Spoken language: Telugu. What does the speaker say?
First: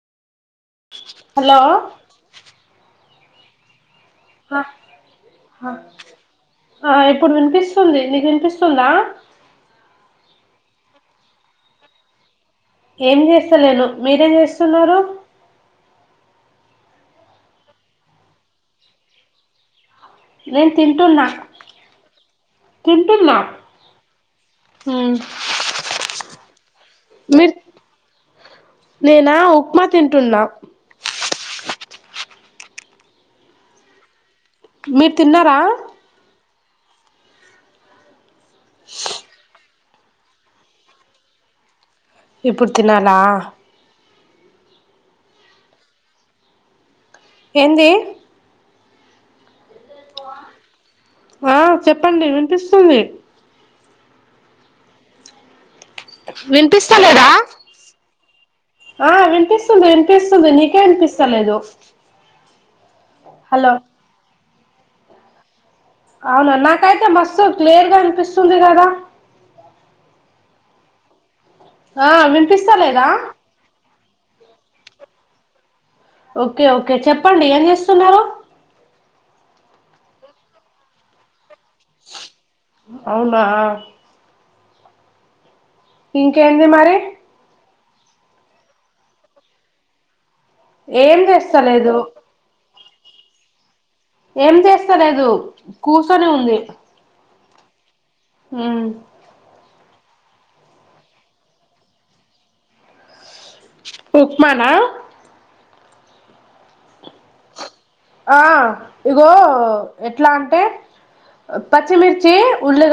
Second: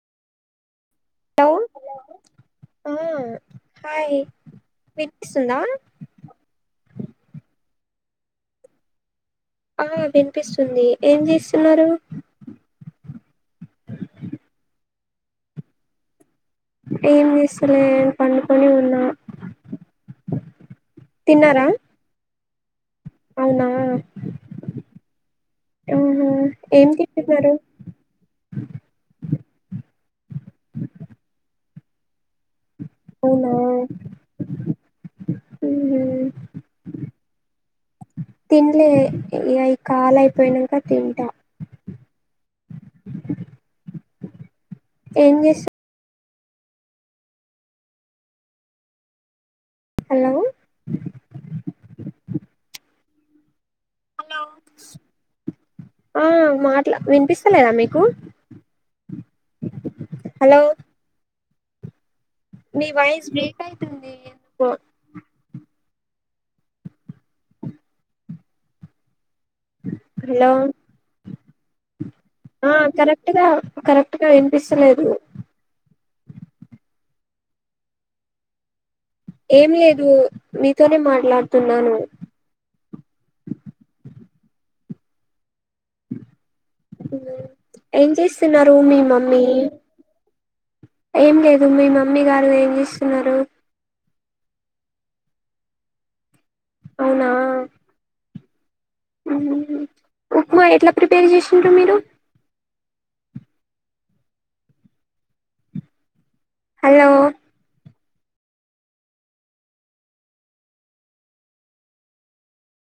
హలో ఆ హాయ్ వినిపిస్తుందా ఎప్పుడు వినిపిస్త స్తుంది నీకు వినిపిస్తుందా ఆ వినిపిస్తుంది ఏం చేస్తున్నారు ఏమి చేస్తలేను మీరేం చేస్తున్నారు ఏం చేస్తలేని పండుకొని ఉన్నా నేను తింటున్నా తిన్నారా తింటున్నా అవునా ఉమ్ ఆహా ఏం తింటున్నారు మీరు నేనా ఉప్మా తింటున్నా అవునా మీరు తిన్నారా తినలే అవి కాాల అయిపోయినాక తింటా ఇప్పుడు తినాలా ఏం చేసి ఎంది హలో ఆ చెప్పండి వినిపిస్తుంది హలో వినిపిస్తాలేదా మీకు ఆ వినిపిస్తుంది వినిపిస్తుంది నీకే వినిపిస్తాలేదు నీ వాయిస్ బ్రేక్ అయితుంది పొ అవును నాకైతే మస్తు క్లియర్ గా అనిపిస్తుంది కదా హలో ఆ వినిపిస్త లేదా అక్క వినిపిస్త లేదూ ఓకే ఓకే చెప్పండి ఏం చేస్తున్నారు. ఏం లేదు మీతోనే మాట్లాడు అవునా ఇంకేంది మరి ఏం చేస్తున్నారు మీ మమ్మీ ఏం లేదు మీ మమ్మీ గారు ఏం చేస్ స్థన్నారు. ఏం చేస్తలేదు కూర్చొని ఉంది. అవునా ఆ ఉప్మా ఎట్ల ప్రిపేర్ చేసిండ్రు మీరు ఉప్మానా హల్లో ఆ ఇగో ఎట్లా అంటే పచ్చిమిర్చి ఉల్లిగ